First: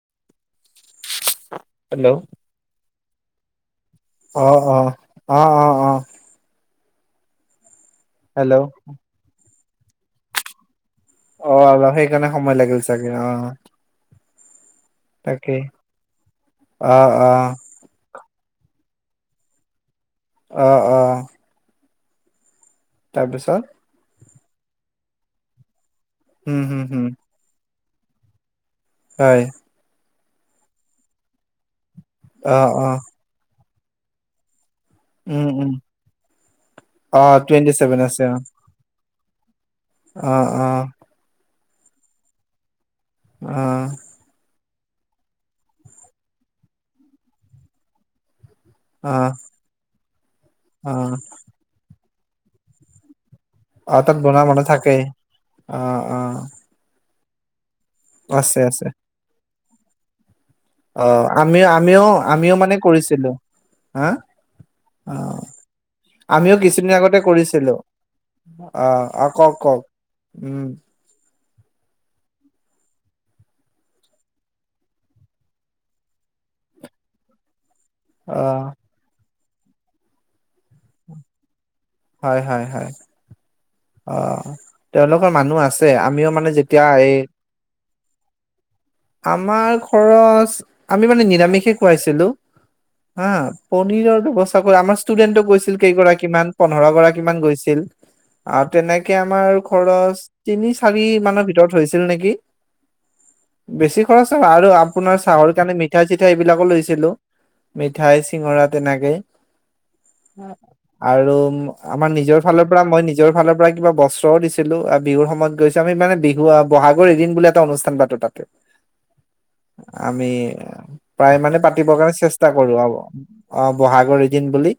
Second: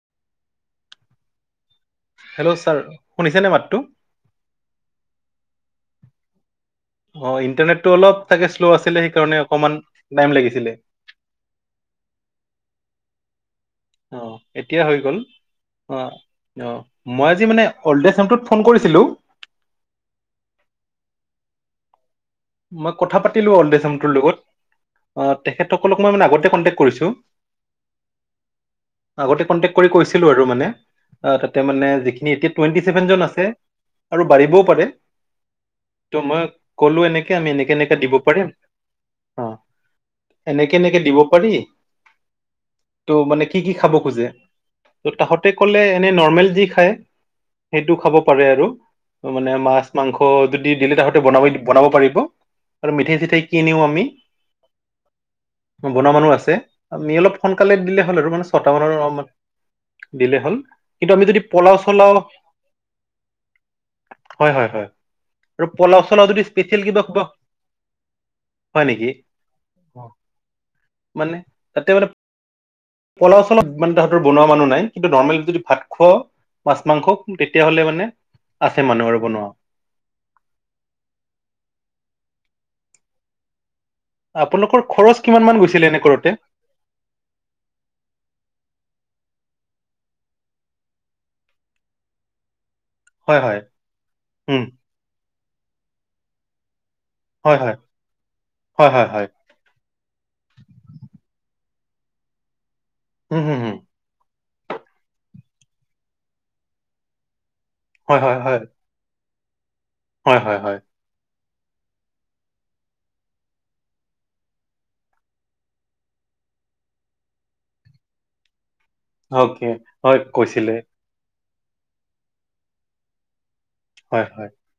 [unintelligible] Hello sir. শুনিছেনেে মাতো। অহ, অ, অহ, অ, অ। অ ইণ্টাৰনেট। অলপ হেল্ল' চাগে্ল আছিলে সেইকাৰণে। অকমান টাইম লাগিছিলে অ অল সেইকাৰণে সময় লাগিল চাগে অ অ এতিয়া হৈ গ'ল তাকে অ', অ', মই আজি মানে অল্ডেটোত ফোন কৰিছিলোঁ। আহ আহ মই কথা পাতিলো অলডেচাম তৰ লগত। অ তেখেতক আগতে উম কনটেক হম হম কৰিছো [unintelligible] হয় আগতে কনটেক্ কৰি, কৈছিল [unintelligible] মানে অ, তাতে মানে সেইখিনি, এতিয়া অ টুৱেন্টি অ চছেভেন জন আছে। আৰু বাঢ়িবও পাৰে। উম উম তোমাক ক'লো অ এনেকে টুৱেণ্টি এনেকে এনেকে চছেভেন দিব আছে, অ। পাৰিম অ অ অ এনেকে, এনেকে দিব পাৰি। তো, মানে অ কি, কি খাব খোজে? ত' তাহতে কলে, এনে নৰ্মেল যি খায়, সেইটো খাব পাৰে আৰু। অ মানে মাছ মাংস যদি অ দিলে তাহতে বনাব বনাব পাৰিব আৰু মিঠাই চিঠাই কি কি নিও অ আমি, তাত বনোৱা মানুহ থাকেই অ বনোৱা অ মানুহ আছে, আমি অলপ সোনকালে দিলে হ'ল আৰু মানে আছে ছটা আছে মানৰ অলমানত। দিলে হ'ল অ, কিন্তু আমি যদি আমিও, পলাও আমিও, চলাও আমিও মানে কৰিছিলো, হা, হয় হয় হয় অ, আৰু পলাও চলাও যদি আমিও স্পেচিয়েল কিছুদিন কিবা আগতে কিবা কৰিছিলো হয় অ, নেকি অ, কওক, কওক, উম। তাতে [unintelligible] পলাও চলাও, তাহতৰ বনোৱা মানুহ নাই, কিন্তু নৰ্মেল যদি ভাত খোৱা, মাছ মাংস তেতিয়া তেতিয় হলে মানে অ আছে মানুহ আৰু বনোৱা হয় হয় হয় অ আপোনালোকৰ খৰচ তেওঁলোকৰ কিমান মান মানুহ গৈছিলে আছে এনে আমিও কৰোতে মানে যেতিয়া এই আমাৰ খৰচ আমি মানে নিৰামিষে খুৱাইছিলো হা হয় হয় পনীৰৰ ব্যৱস্থা উম কৰা। আমাৰ ষ্টুডেন্টও গৈছে। কেইগৰাকী মান, পোন্ধৰগৰাকী কিমান হয় হয় গৈছিল? আৰু হয় হয় তেনেকে হয় আমাৰ খৰচ তিনি চাৰি মানৰ ভিতৰত হৈছিল নেকি! উম হম হম বেছি খৰচ আৰু আপোনাৰ চাহৰ কাৰণে মিঠা-চিঠা এইবিলাকো লৈছিলো। মিঠাই চিঙৰা তেনেকেই। আৰু আমাৰ নিজৰ ফালৰ পৰা মই নি নিজৰ ফালৰ পৰা কিবা বস্ত্ৰও দিছিলোঁ আ বিহুৰ সময়ত গৈছো আমি মানে বিহু আহ বহাগৰ এদিন বুলি এটা অনুষ্ঠান পাতো তাতে। অকে, হয় আমি কৈছিলে। প্ৰায় মানে পাতিবৰ কাৰণে চেষ্টা কৰো [unintelligible] অ' বহাগৰ এদিন বুলি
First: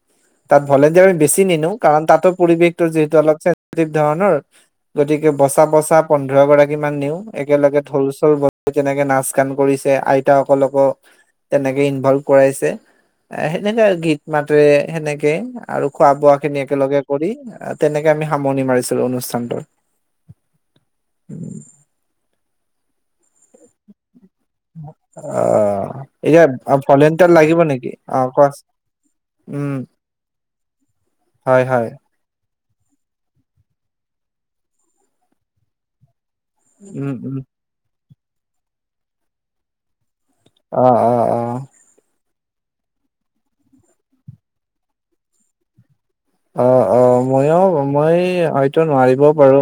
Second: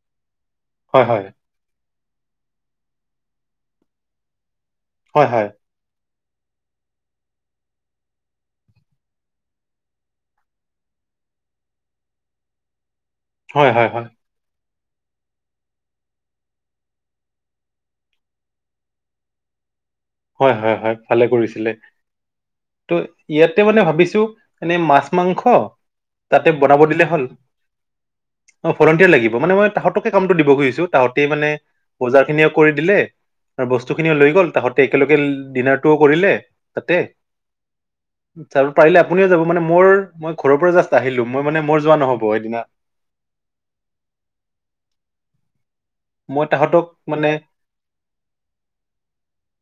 তাত ভলেণ্টিয়াৰ আমি বেছি নিনো। কাৰণ তাতো পৰিৱেশটো যে টো অলপ চেনচিটিভ ধৰণৰ গতিকে বচা বচা পোন্ধৰ গৰাকী মান নিও একেলগে ঢোল চোল [unintelligible] তেনেকে নাচ গান কৰিছে, আইতাসকলকো তেনেকে ইনভলভ কৰাইছে। অ, [unintelligible] গীত মাতেৰে সেনেকে আৰু খোৱা বোৱা খিনি একেলগে কৰি তেনেকে আমি সামৰণি মাৰিছিলো অনুষ্ঠানটোৰ। হয়, হয়, হয়, ভালে কৰিছিলে। ত' ইয়াতে মানে ভাবিছো এনে মাছ, অ মাংস এতিয়া তাতে বনাব দিলে হ'ল। ভলেণ্টিয়াৰ লাগিব নেকি অ কোৱা অ' ভলণ্টিয়াৰ লাগিব মানে মই উম তাহঁতকে কামটো দিব খুজিছো, তাহঁতে মানে হয় হয় বজাৰ খিনি কৰি দিলে আৰু বস্তুখিনিও লৈ গল তাহঁত তে একেলগেল ডিনাৰটোও কৰিলে। তাতে। উম, উম। [unintelligible] পাৰিলে আপুনিও যাব মানে মোৰ মই ঘৰৰ পৰা অ জাষ্ট অ আহিলো। মই মানে মোৰ যোৱা নহ'ব। [unintelligible] অ', তাহাঁতক অ'। মানে ময়ো - মই হয়তো নোৱাৰিবও পাৰো।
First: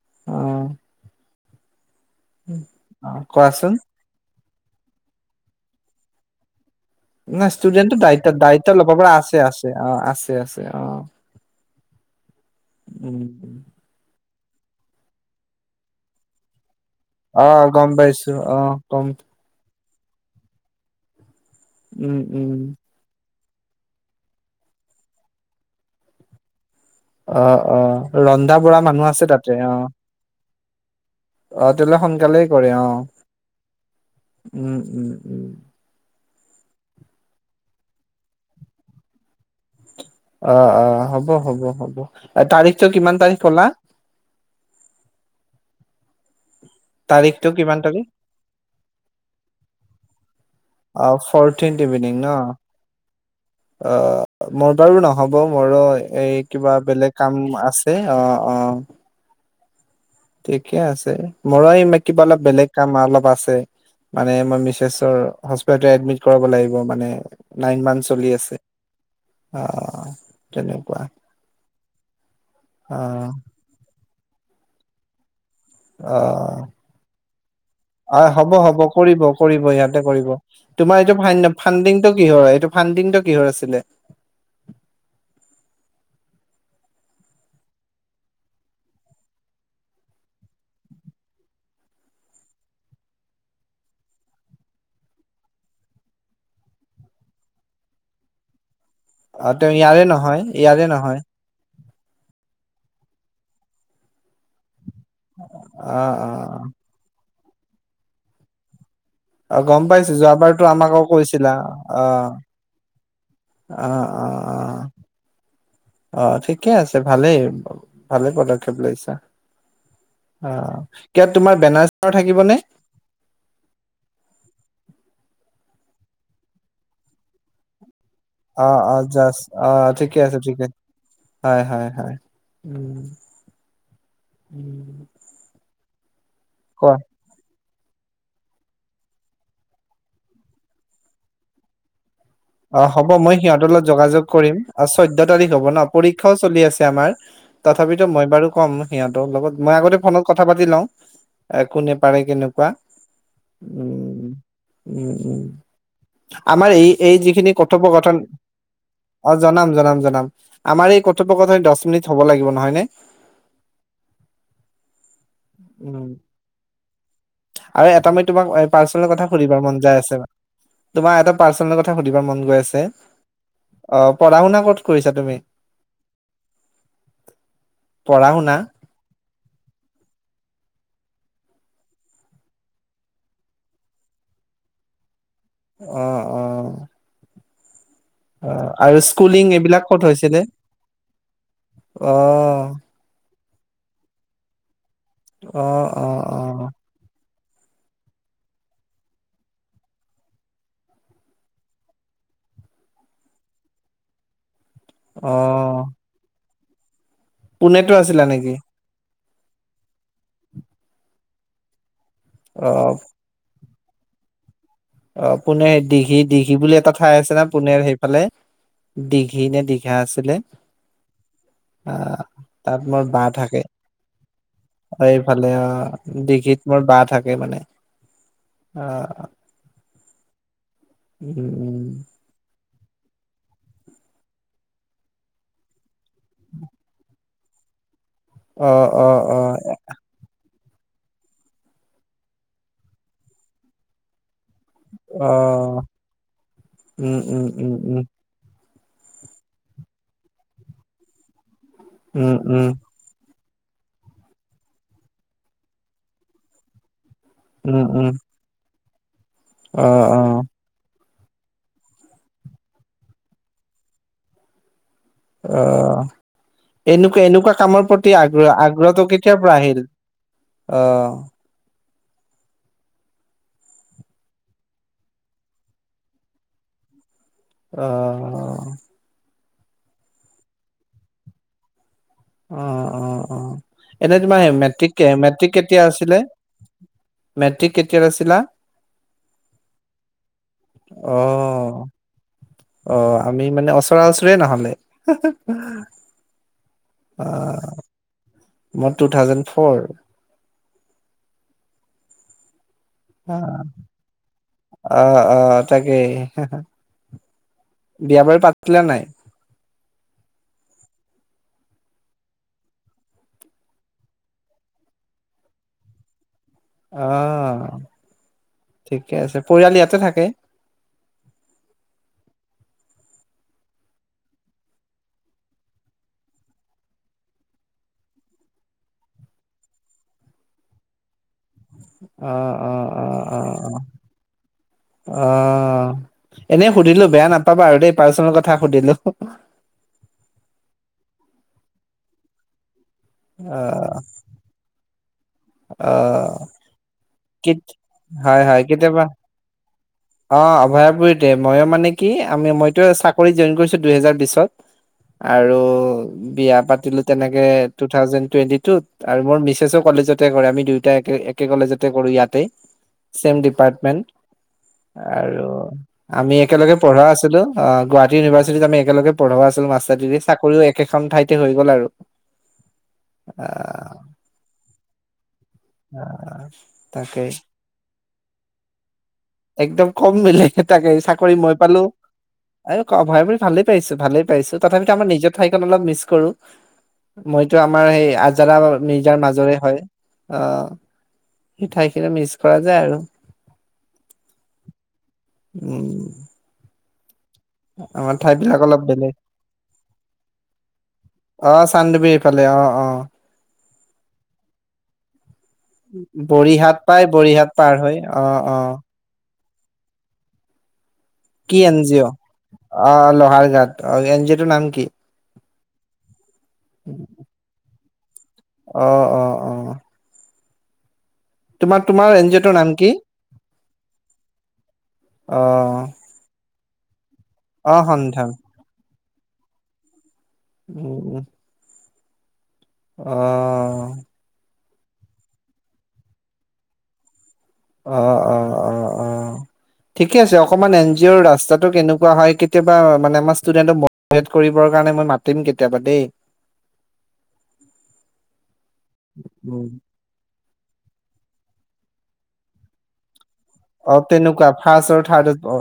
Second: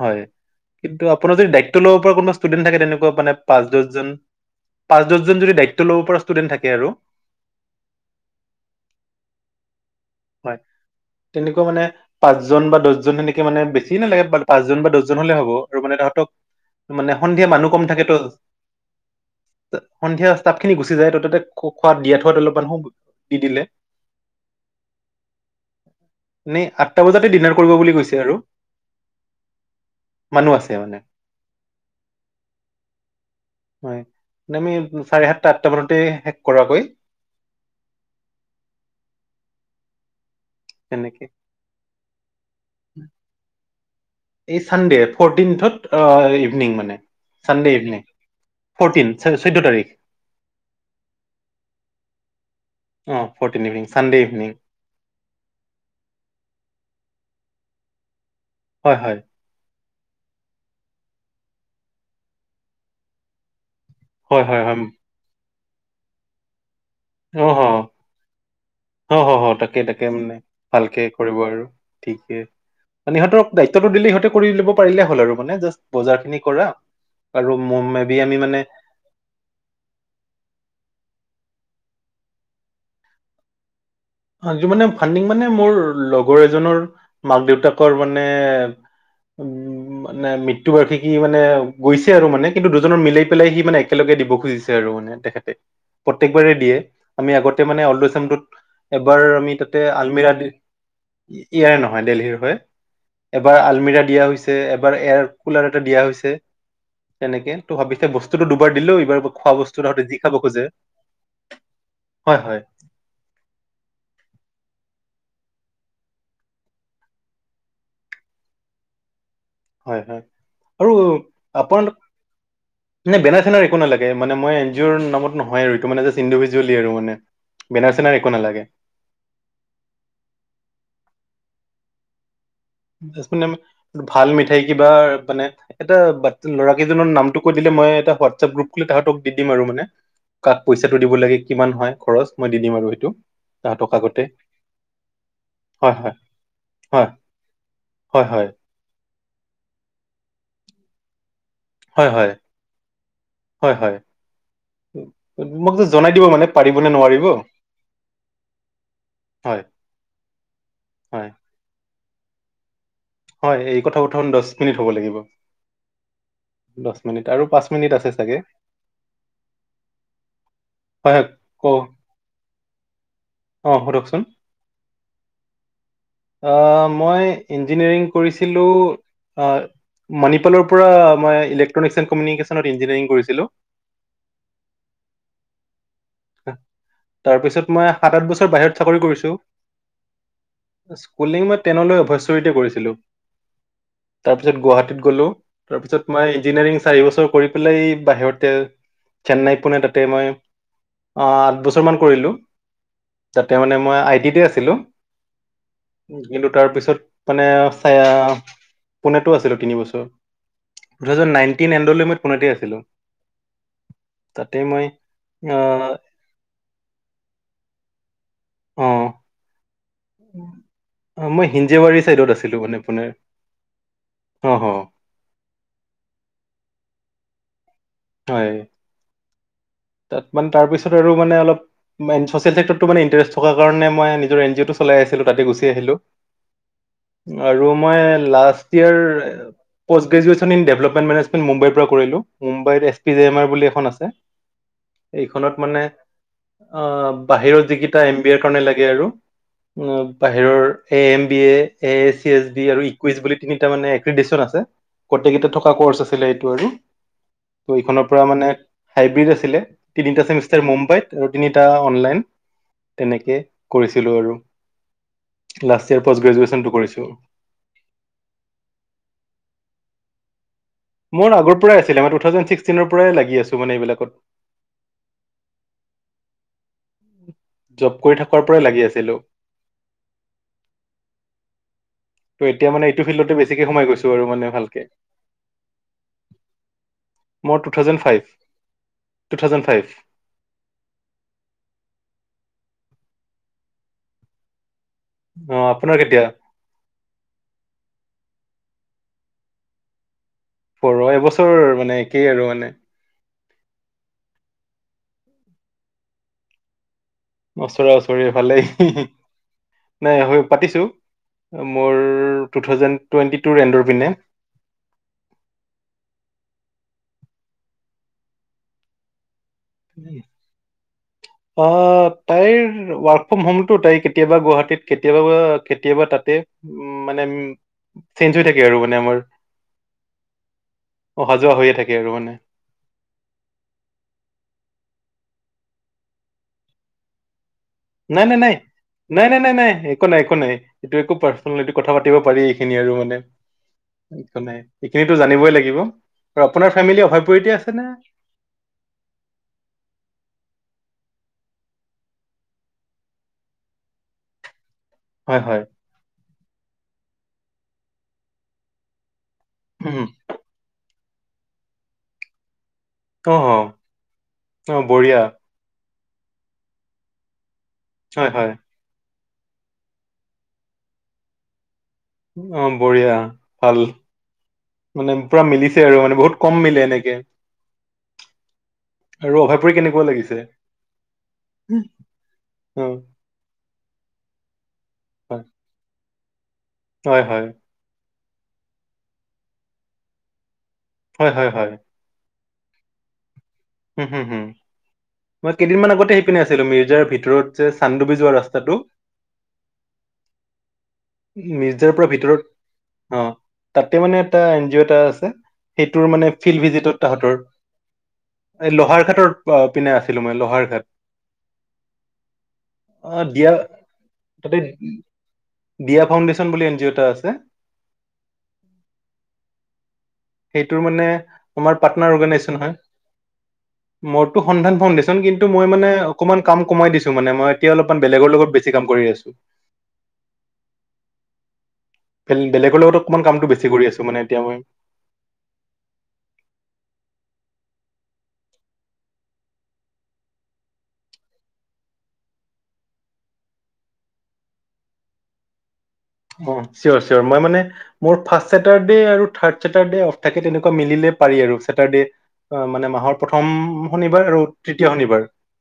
হয় অ'। কিন্তু আপোনাৰ যদি [unintelligible] [unintelligible] কোনোবা ষ্টুডেণ্ট থাকে অ তেনেকুৱা মানে পাঁচ কোৱাচোন দচজন পাঁচ, দচজন যদি দায়িত্ব ল'ব পৰা ষ্টুডেণ্ট থাকে আৰু নাই ষ্টুডেণ্টটো দায়িত্ব-দায়িত্ব ল'ব পৰা আছে, আছে। অ আছে হয়। আছে অ তেনেকুৱা মানে পাঁচ জন বা দচজন উম সেনেকে মানে বেছি নালাগে [unintelligible] পাঁচজন বা দহজন হলে হ'ব, আৰু মানে তাহতক আহ', গম পাইছো। আহ', গম সন্ধিয়া ষ্টাপ খিনি গুচি যায় ত তাতে খোৱাদ উম দিয়াত থাত উম অলপমান হ কি দিলে? নে আ', অ অ ৰন্ধা বঢ়া মানুহ আছে তাতে অ মানুহ আছে মানে। অহ', তেতিয়াহ'লে সোনকালেই কৰে। অহ', হয় মানে আমি উম', - উম', চাৰে - সাতটা উম', আঠটা মানতে শেষ কৰাকৈ। অ অ তেনেকে হ'ব হ'ব হ'ব তাৰিখটো কিমান তাৰিখ ক'লা এই চানডে ফৰটিনথত ইভিনিং মানে তাৰিখটো চানডে কিমান ইভিনিং তাৰিখ ফৰটিন চৈধ্য তাৰিখ অহ', ফৌৰটিন ইভিনং ন। অহ', অ ফৰটিন ইভিনিং চানডে ইভিনিং মোৰ বাৰু নহব মোৰো এই কিবা বেলেগ কাম আছে অহ',। হয় হয় ঠিকে আছে মোৰো কিবা অলপ বেলেগ কাম অলপ আছে। মানে হয় মই হয় হয় মিছেছৰ। হস্পি এডমিট কৰাব লাগিব মানে অহ', - নাইন অহ', মান্থ চলি আছে - অহ', হ - হ - হ অ তাকে- তাকে মানে তেনেকুৱা ভালকে কৰিব আৰু ঠিকে অ মানে সহঁতক দায়িত্বটো দিলে সিহঁতে কৰি লব পাৰিলে হ'ল আৰু। মানে জাষ্ট বজাৰ খিনি অহ', কৰা আৰু মে বি - অহ', আমি হ'ব মানে - হ'ব কৰিব - কৰিব ইয়াতে কৰিব তোমাৰ এইটোয়া ফাইন ফাণ্ডিংটো কিহৰ হয় এইটো ফাণ্ডিংটো কিহৰ আছিলে আজিও মানে ফাডিং মানে মোৰ লগৰ এজনৰ মাক দেউতাকৰ মানে উ মানে মৃত্যু বাৰ্ষিকী মানে গৈছে আৰু মানে কিন্তু দুজনৰ মিলাই পেলাই সি মানে একেলগে দিব খুজিছে আৰু মানে তেখেতে প্ৰত্যেকবাৰে দিয়ে আমি আগতে মানে অলত এবাৰ অ আমি তেওঁ তাতে ইয়াৰে আলমিৰা নহয় নহয় ইয়াৰে, নহয় দেলহিৰ হয়। এবাৰ আলমিৰা দিয়া হৈছে এব বাৰ এয়াৰ কুলাৰ এটা অ দিয়া অ হৈছে। তেনেকে তো ভাবিছে বস্তুতো দুবাৰ দিলো অহ', গম পাইছো যোৱাবাৰতো আমাকো কৈছিলা অহ', হয় হয় অহ', - অহ', - অহ', - অহ', ঠিকে আছে ভালেই- ভালেই পদক্ষেপ লৈছা। হয়- হয় অ', আৰু কিয় তোমাৰ বেনাৰ আপোনালোক চেনাৰ থাকিবনে? [unintelligible] জোনে বেনাৰ চেনাৰ একো নালাগে মানে মই এন জিউৰ নামত নহয় আৰুটো মানে যে ইণ্ডিভিজুৱেলি আৰু মানে বেনাৰ চেনাৰ একো নালাগে আহ আহ যাস আহ ঠিকে আছে ঠিকেছে হয়- হয়- হয়। উম, মানে ভাল মিঠাই কিবা উম মানে। এটা লৰা কোৱা কেইজনৰ নামটো কৈ দিলে মই এটা হোৱাটছএপ গ্ৰুপ খুলি তাহাঁতক দি দিম আৰু মানে কাক পইচাটো দিব লাগে কিমান হয় খৰচ? মই দি দিম অ আৰু সেইটো হ'ব মই সিহঁতৰ লগ তাহাঁতক যোগাযোগ আগতে কৰিম চৈধ্যয় তাৰিখ হ'ব ন হয় হয় পৰীক্ষাও চলি আছে হয় আমাৰ তথাপিতো হয় মই বাৰু হয় ক'ম সিহঁতৰ লগত মই আগতে ফণত কথা পাতি লওঁ। কোনে হয় পাৰে হয় কেনেকুৱা হয় হয় উম', - উম', - উম', মোক যে জনাই দিব মানে আমাৰ পাৰিব নে এই। এই নোৱাৰিব যিখিনি কথপকথন অ হয় জনাম জনাম জনাম আমাৰ এই হয় কৰথপ্যকথন দহ মিনিট থব লাগিব নহয় নে? হয় এই কথা কথা দহ মিনিট হ'ব লাগিব উম দহ মিনিট পাঁচ আৰু মিনিট আছে এটা মই চাগে তোমাক পাৰ্চনেল কথা সুধিবা মন যাই আছে হয় তোমাক হয় এটা ক পাৰ্চনেল কথা সুধিব মন। গৈ আছে। অ পঢ়া শুনা কত কৰিছা তুমি? মই ইঞ্জিনিয়াৰিং পঢ়া শুনা কৰিছিলোঁ মণিপ ফালৰপৰা মই ইলেকট্ৰনিক্স এন কমিউনিকেশ্যনত ইঞ্জিনিয়াৰিং কৰিছিলো অ অ মই সাত আঠ বছৰ অ বাহিৰত চাকৰি আৰু কৰিছোঁ, স্কুলিং এইবিলাক ক'ত হৈছিলে স্কুলিং মই টেনলৈ অ অভয়সৰিতে কৰিছিলোঁ। তাৰপিছত গুৱাহাটী গলো অ তাৰ পিছত অ অ ইঞ্জিনিয়াৰিং চাৰি বছৰ পেলাই বাহিৰতে চেন্নাই পোনে তাতে মই আঠ বছৰমান কৰিলোঁ যাতে মানে মই আইটিতে আছিলোঁ অ তাৰ পিছত। মানে পুনেতো চয়া আছিলা নেকি পুনেটো আছিলো তিনি বছৰ টু থাউজেণ্ড নাইনণ্টিন [unintelligible] ফোনতেই অ আছিলোঁ তাতে মই অ কোনে আহ, দিঘিত দিখি বোলে এটা ঠাই আছে না পুনেৰ সেই ফালে অ দীঘি নে দীঘ সেয়া আছিলে অ মই হিঞ্জেবাৰী আহ চাইডত আছিলো মানে তাত মোৰ আপোনাৰ বা থাকে অ হ এইফালে আহ দিঘিত মোৰ বা থা থাকে মানে হয় আহ তাত মান তাৰপিছত আৰু মানে অলপ যেন চচিয়েল্ট [unintelligible] টো মানে ইণ্টাৰেষ্ট থকাৰ কাৰণে মই নিজৰ এন জি অ'টো চলাই আছিলো তাতে গুচি আহিলো উ আৰু মই লাষ্ট ইয়াৰ অ', অ', post graduation in development management মুম্বাইৰ পৰা কৰিলো মুম্বাইত এছ পিজেমাৰ বুলি এখন আছে এইখনত মানে অ', অ উম, উম, বাহিৰত উম, উম, যিকেইটা এম বি এৰ কাৰণে লাগ তে আৰু বাহিৰৰ এ M B A A C um, S B উম। আৰু ইকুৱেচ বুলি তিনিটা মানে এক্ৰিদিচন আছে গোটেই কেইটা থকাৰ ক্ৰচ আছিলে এইটো আৰু ত উম, উম, এইখনৰ পৰা মানে [unintelligible] ছিলে অ', তিনিটা অ', চেমিষ্টাৰ মুম্বাইত আৰু তিনিটা অনলাইন তেনেকে কৰিছিলো আৰু। অ লাষ্ট ইয়াৰ পষ্ট গ্ৰেজুৱেচনটো কৰিছো এনেকুৱা এনেকুৱা কামৰ প্ৰতি আগ্ৰহ আগ্ৰহটো কেতিয়াৰ পৰা আহিল? অ', মোৰ আগৰ পৰাই আছ আছিলে মই টু থাউজেণ্ড ছিক্সটিনৰ পৰাই লাগি আছো মানে এইবিলাকত। জব কৰি থকাৰ অ', পৰাই লাগি আছিলো। ত' এতিয়া মানে অহ এইটো অ ফিল্ডতে অ বেছিকে সোমাই গৈছো এনে আৰু তোমাৰ মানে ভালকে মেট্ৰিক কে মেট্ৰিক কেতিয়া আছিলে? মোৰ মেট্ৰিক টু থাউজেণ্ড কেতিয়াৰ ফাইভ আছিলা? টু থাউজেণ্ড ফাইভ অহ। অ আমি মানে ওচৰা ওচৰিয়ে নহ'লে। অ, আপোনাৰ কেতিয়া? অ মই টু থাউজেণ্ড ফৰ। পৰ এবছৰ মানে একেই আৰু মানে। না অ অ অ তাকে ওচৰা, ওচৰি ভালেই। নাই? নাই হয়, পাতিছোঁ। মোৰ টু থাউজেণ্ড টুৱেণ্টি টুৰ এণ্ডৰ পিনে। অ ঠিকে আছে। পৰিয়াল ইয়াতে উ থাকে? অহ তাইৰ ৱাৰ্কফম হোমত তাই কেতিয়াবা গুৱাহাটীত কেতিয়াবা হোৱাত কেতিয়াবা তাতে মানে চেঞ্জ হৈ থাকে আৰু মানে আমাৰ। অ অ অ অ অ অ অ, এনেই সুধিলো বেয়া নাপ নাই নাই নাই নাই নাই নাই নাই একো নাই একো নাই। টোইএকো পাৰ্চনেল এইটো কথা পাতি পাৰি এইখিনি আৰু মান অহ [unintelligible] একো নাই ঠিক। তো জানিবই লাগিব। অহ অ আপোনাৰ ফেমেলি অভাৱ কিত হয় হয় কেতিয়াবা অ, অভয়াপুৰীতে, মই মানে কি আমি মইতো চাকৰি জইন কৰিছো দুহেজাৰ বিশত। হয় আৰু হয় বিয়াত পাতিলো তেনেকে, টো থাউজেণ্ড টুৱেন্টি টো, আৰু মোৰ মিছেছো উম, কলেজতে কৰে, আমি দুইও দুইটা একে, একে কলেজতে কৰোঁ, ইয়াতে অ চেম ডিপাৰ্টমেণ্ট। অ বঢ়িয়া আৰু আমি একেলগে পঢ়া আছিলো। অ, গুৱাহাটী হয় হয় ইউনিভাৰ্চিটি‌ লৈকে আমি একেলগে পঢ়াব আছিল মাষ্টাৰ দিদি চাকৰিও একেখন ঠাইতে হৈ গ'ল আৰু। অ বঢ়িয়া ভাল আহ মানে পুৰা মিলিছে আৰু মানে বহুত কম মিলে এনেকে [unintelligible] আৰু অভয়পুৰী একদম কেনেকুৱা কম লাগিছে মিলে চাকৰি মই পালোঁ অ [unintelligible] ভালেই পাইছোঁ তথাপিতো আমাৰ নিজ হয় ঠাইখন অলপ মিছো হয় হয় মইতো আমাৰ সেই আজি যাৰা নিজাৰ মাজৰে হয় অ হয় সেই ঠাইখিনৰা মিচ পৰা যায় আৰু উম, হুম, হুম, মই কেইদিনমান উম আগতে আহি পিনে আছিলো মিৰ্জাৰ ভিতৰত যে চানডুবি আমাৰ যোৱা ঠাই বিলাক ৰাস্তাটো অলপ বেলেগ, আহ মিৰ্জাৰ চান্দ পৰা বি ভিতৰত এইফালে অ', অ। তাতে মানে এটা এন জি অ' এটা আছে সেইটোৰ মানে বৰিহাত পাই বৰিহাত পাৰ হৈ অ অ এ লোহাৰ ঘাটৰ পিনে আছিলো মই লোহাৰ ঘাট কি এন জি অ' অ লোহাৰ ঘাট অ এন জি অ' টোৰ তাতে নাম কি দিয়া ফাউণ্ডেশ্যন বুলি এন জি অ' এটা আছে অ, অ, অ। সেইটোৰ মানে আমাৰ তোমাৰ তোমাৰ পাটনাৰ এন জি এজন অ' আছে টোৰ নাম কি নহই [unintelligible] অ কিন্তু মই মানে অকমান কাম কমাই দিছোঁ মানে এতিয়া অ অলপমান সন্ধান বেলেগৰ লগত বেচি কাম কৰি আছোঁ [inaudible] উ বেলেগৰ লগত অকণমান কামটো বেছি কৰি আছো মানে এতিয়া মই অ অ অ অ ঠিকে আছে অকমান এন জি অ'ৰ ৰাস্তাতটো কেনেকুৱা হয় কেতিয়াবা মানে আমাৰ ষ্টুডেন্টক মিভেট কৰিবৰ কাৰণে মই মাতিম কেতিয়াবা দেই অ চিয়'ৰ চিয়'ৰ মই মানে মোৰ ফাৰ্ষ্ট চছেটাৰডে আৰু থাৰ্ড উম চেটাৰডে অফ থাকে তেনেকুৱা মিলে পাৰি আৰু চেটাৰডে অ মানে মাহৰ প্ৰথম অ শনিবাৰ আৰু তেনেকুৱা তৃতীয় ফাৰ্ষ আৰু শনিবাৰ থাৰ্ডত প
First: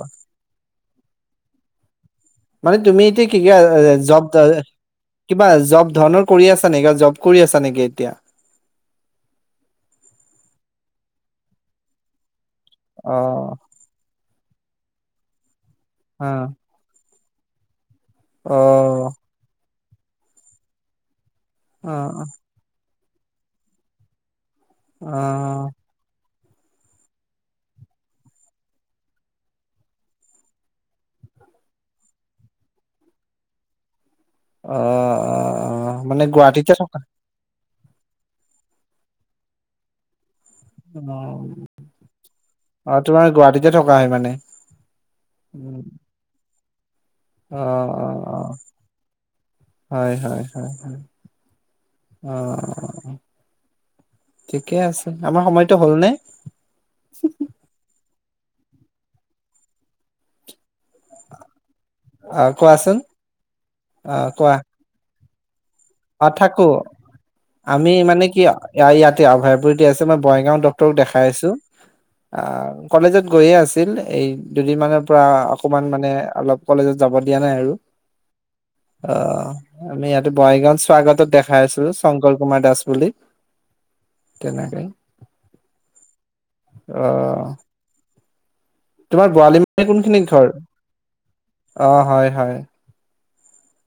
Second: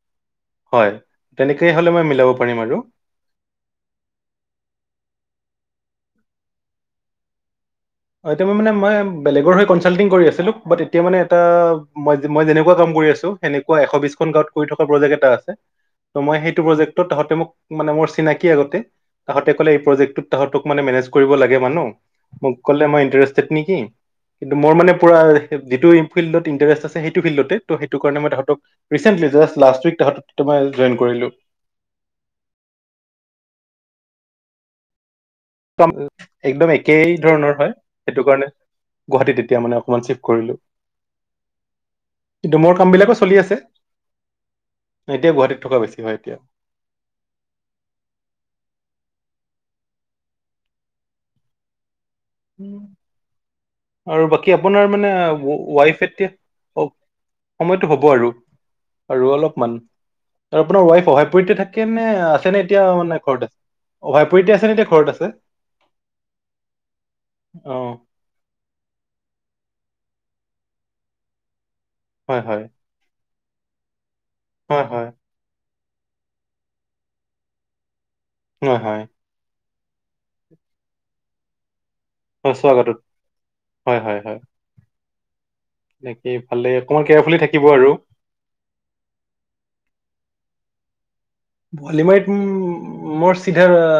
হয় তেনেকেই হ'লে মই মিলাব পাৰিম আৰু মানে তুমি এতিয়া কি-কি জব কিবা জব ধৰণৰ কৰি আছা নেকি জব কৰি আছা নেকি এতিয়া হয় মই মানে ম বেলেগৰ হৈ কি কনঞ্চাতিন কৰি আছিলো তেতিয়া মানে এটা মই মই যেনেকুৱা কাম কৰি অ আছোঁ সেনেকোৱা এ বিশখন গাঁৱত কৰি থকা প্ৰজেক্ট এটা আছে। ত অ মই সেইটো প্ৰজেক্টত তত মোক মানে মোৰ চিনাকি আগতে অ তাহঁতে ক'লে- প্ৰযেকটোত তাহাতক মানে মেনেজ- কৰিব লাগে মানো অ মোক মই ইটাৰেষ্টড, নেকি? কিন্তু মোৰ মানে পুৰা অ যিটো ফিল্ডত ইনষ্টাৰেচেট আছে সেইটো কাৰণেই তাহক ৰিচেন্টলি জাষ্ট লাষ্ট উইক মই জইন কৰিলো। অ', একদম, অ মানে একদম গুৱাহাটীতে থকা একেই ধৰণৰ হয়। সেইটো কাৰণে গুৱাহাটীত এতিয়া মানে অকমান চিফ্ট কৰিলো। কিন্তু মোৰ অ অ কাম বিলাকো তোমাৰ চলি আছে গুৱাহাটীতে থকা হয় মানে এতিয়া গুৱাহাটীত থকা উম বেছি হয়, এতিয়া অ', অ', অ', হয়, হয়, হয়। অ', আৰু বাকী ঠিকে আপোনাৰ আছে মানে আমাৰ সময়টো ৱাইফ হ'লনে এতিয়া সময়তো হ'ব আৰু আৰু অলপমান আৰু আপোনাৰ ৱাইফ অভায়াপুৰীতে থাকে- নে অ আছে নে এতিয়া কোৱাচোন মানে ঘৰত অ অভয়াপুৰীতে কোৱা আছে এতিয়া আছে নে এতিয়া ঘৰত আছে। অ', থাকো। আমি অ', মানে কি ইয়াতে অভয়পুৰীত- থিকে আছে মই বঙাইগাঁও ডাক্তৰক দেখাই আছো। হয়, হয়, অ', কলেজত- গৈয়ে আছিল। এই হয়, দুদিনমানৰ হয়, পৰা- অকমান মানে অলপ কলেজত যাব দিয়া নাই আৰু হয়, হয়, অ', আমি ইয়াতে বঙাইগাঁৱত [inaudible] স্বাগতত দেখাই আছো। শংকৰ হয়, কুমাৰ দাস স্বাগতত। বুলি তেনেকে এনেকে এইফালে অকণমান অ কেয়াৰফুলি থাকিব আৰু তোমাৰ বৰালি মানে কোনখিনি ঘৰ অ' হয় ভলিমাৰিত হয়। উ'ম [inaudible] চিধাৰ-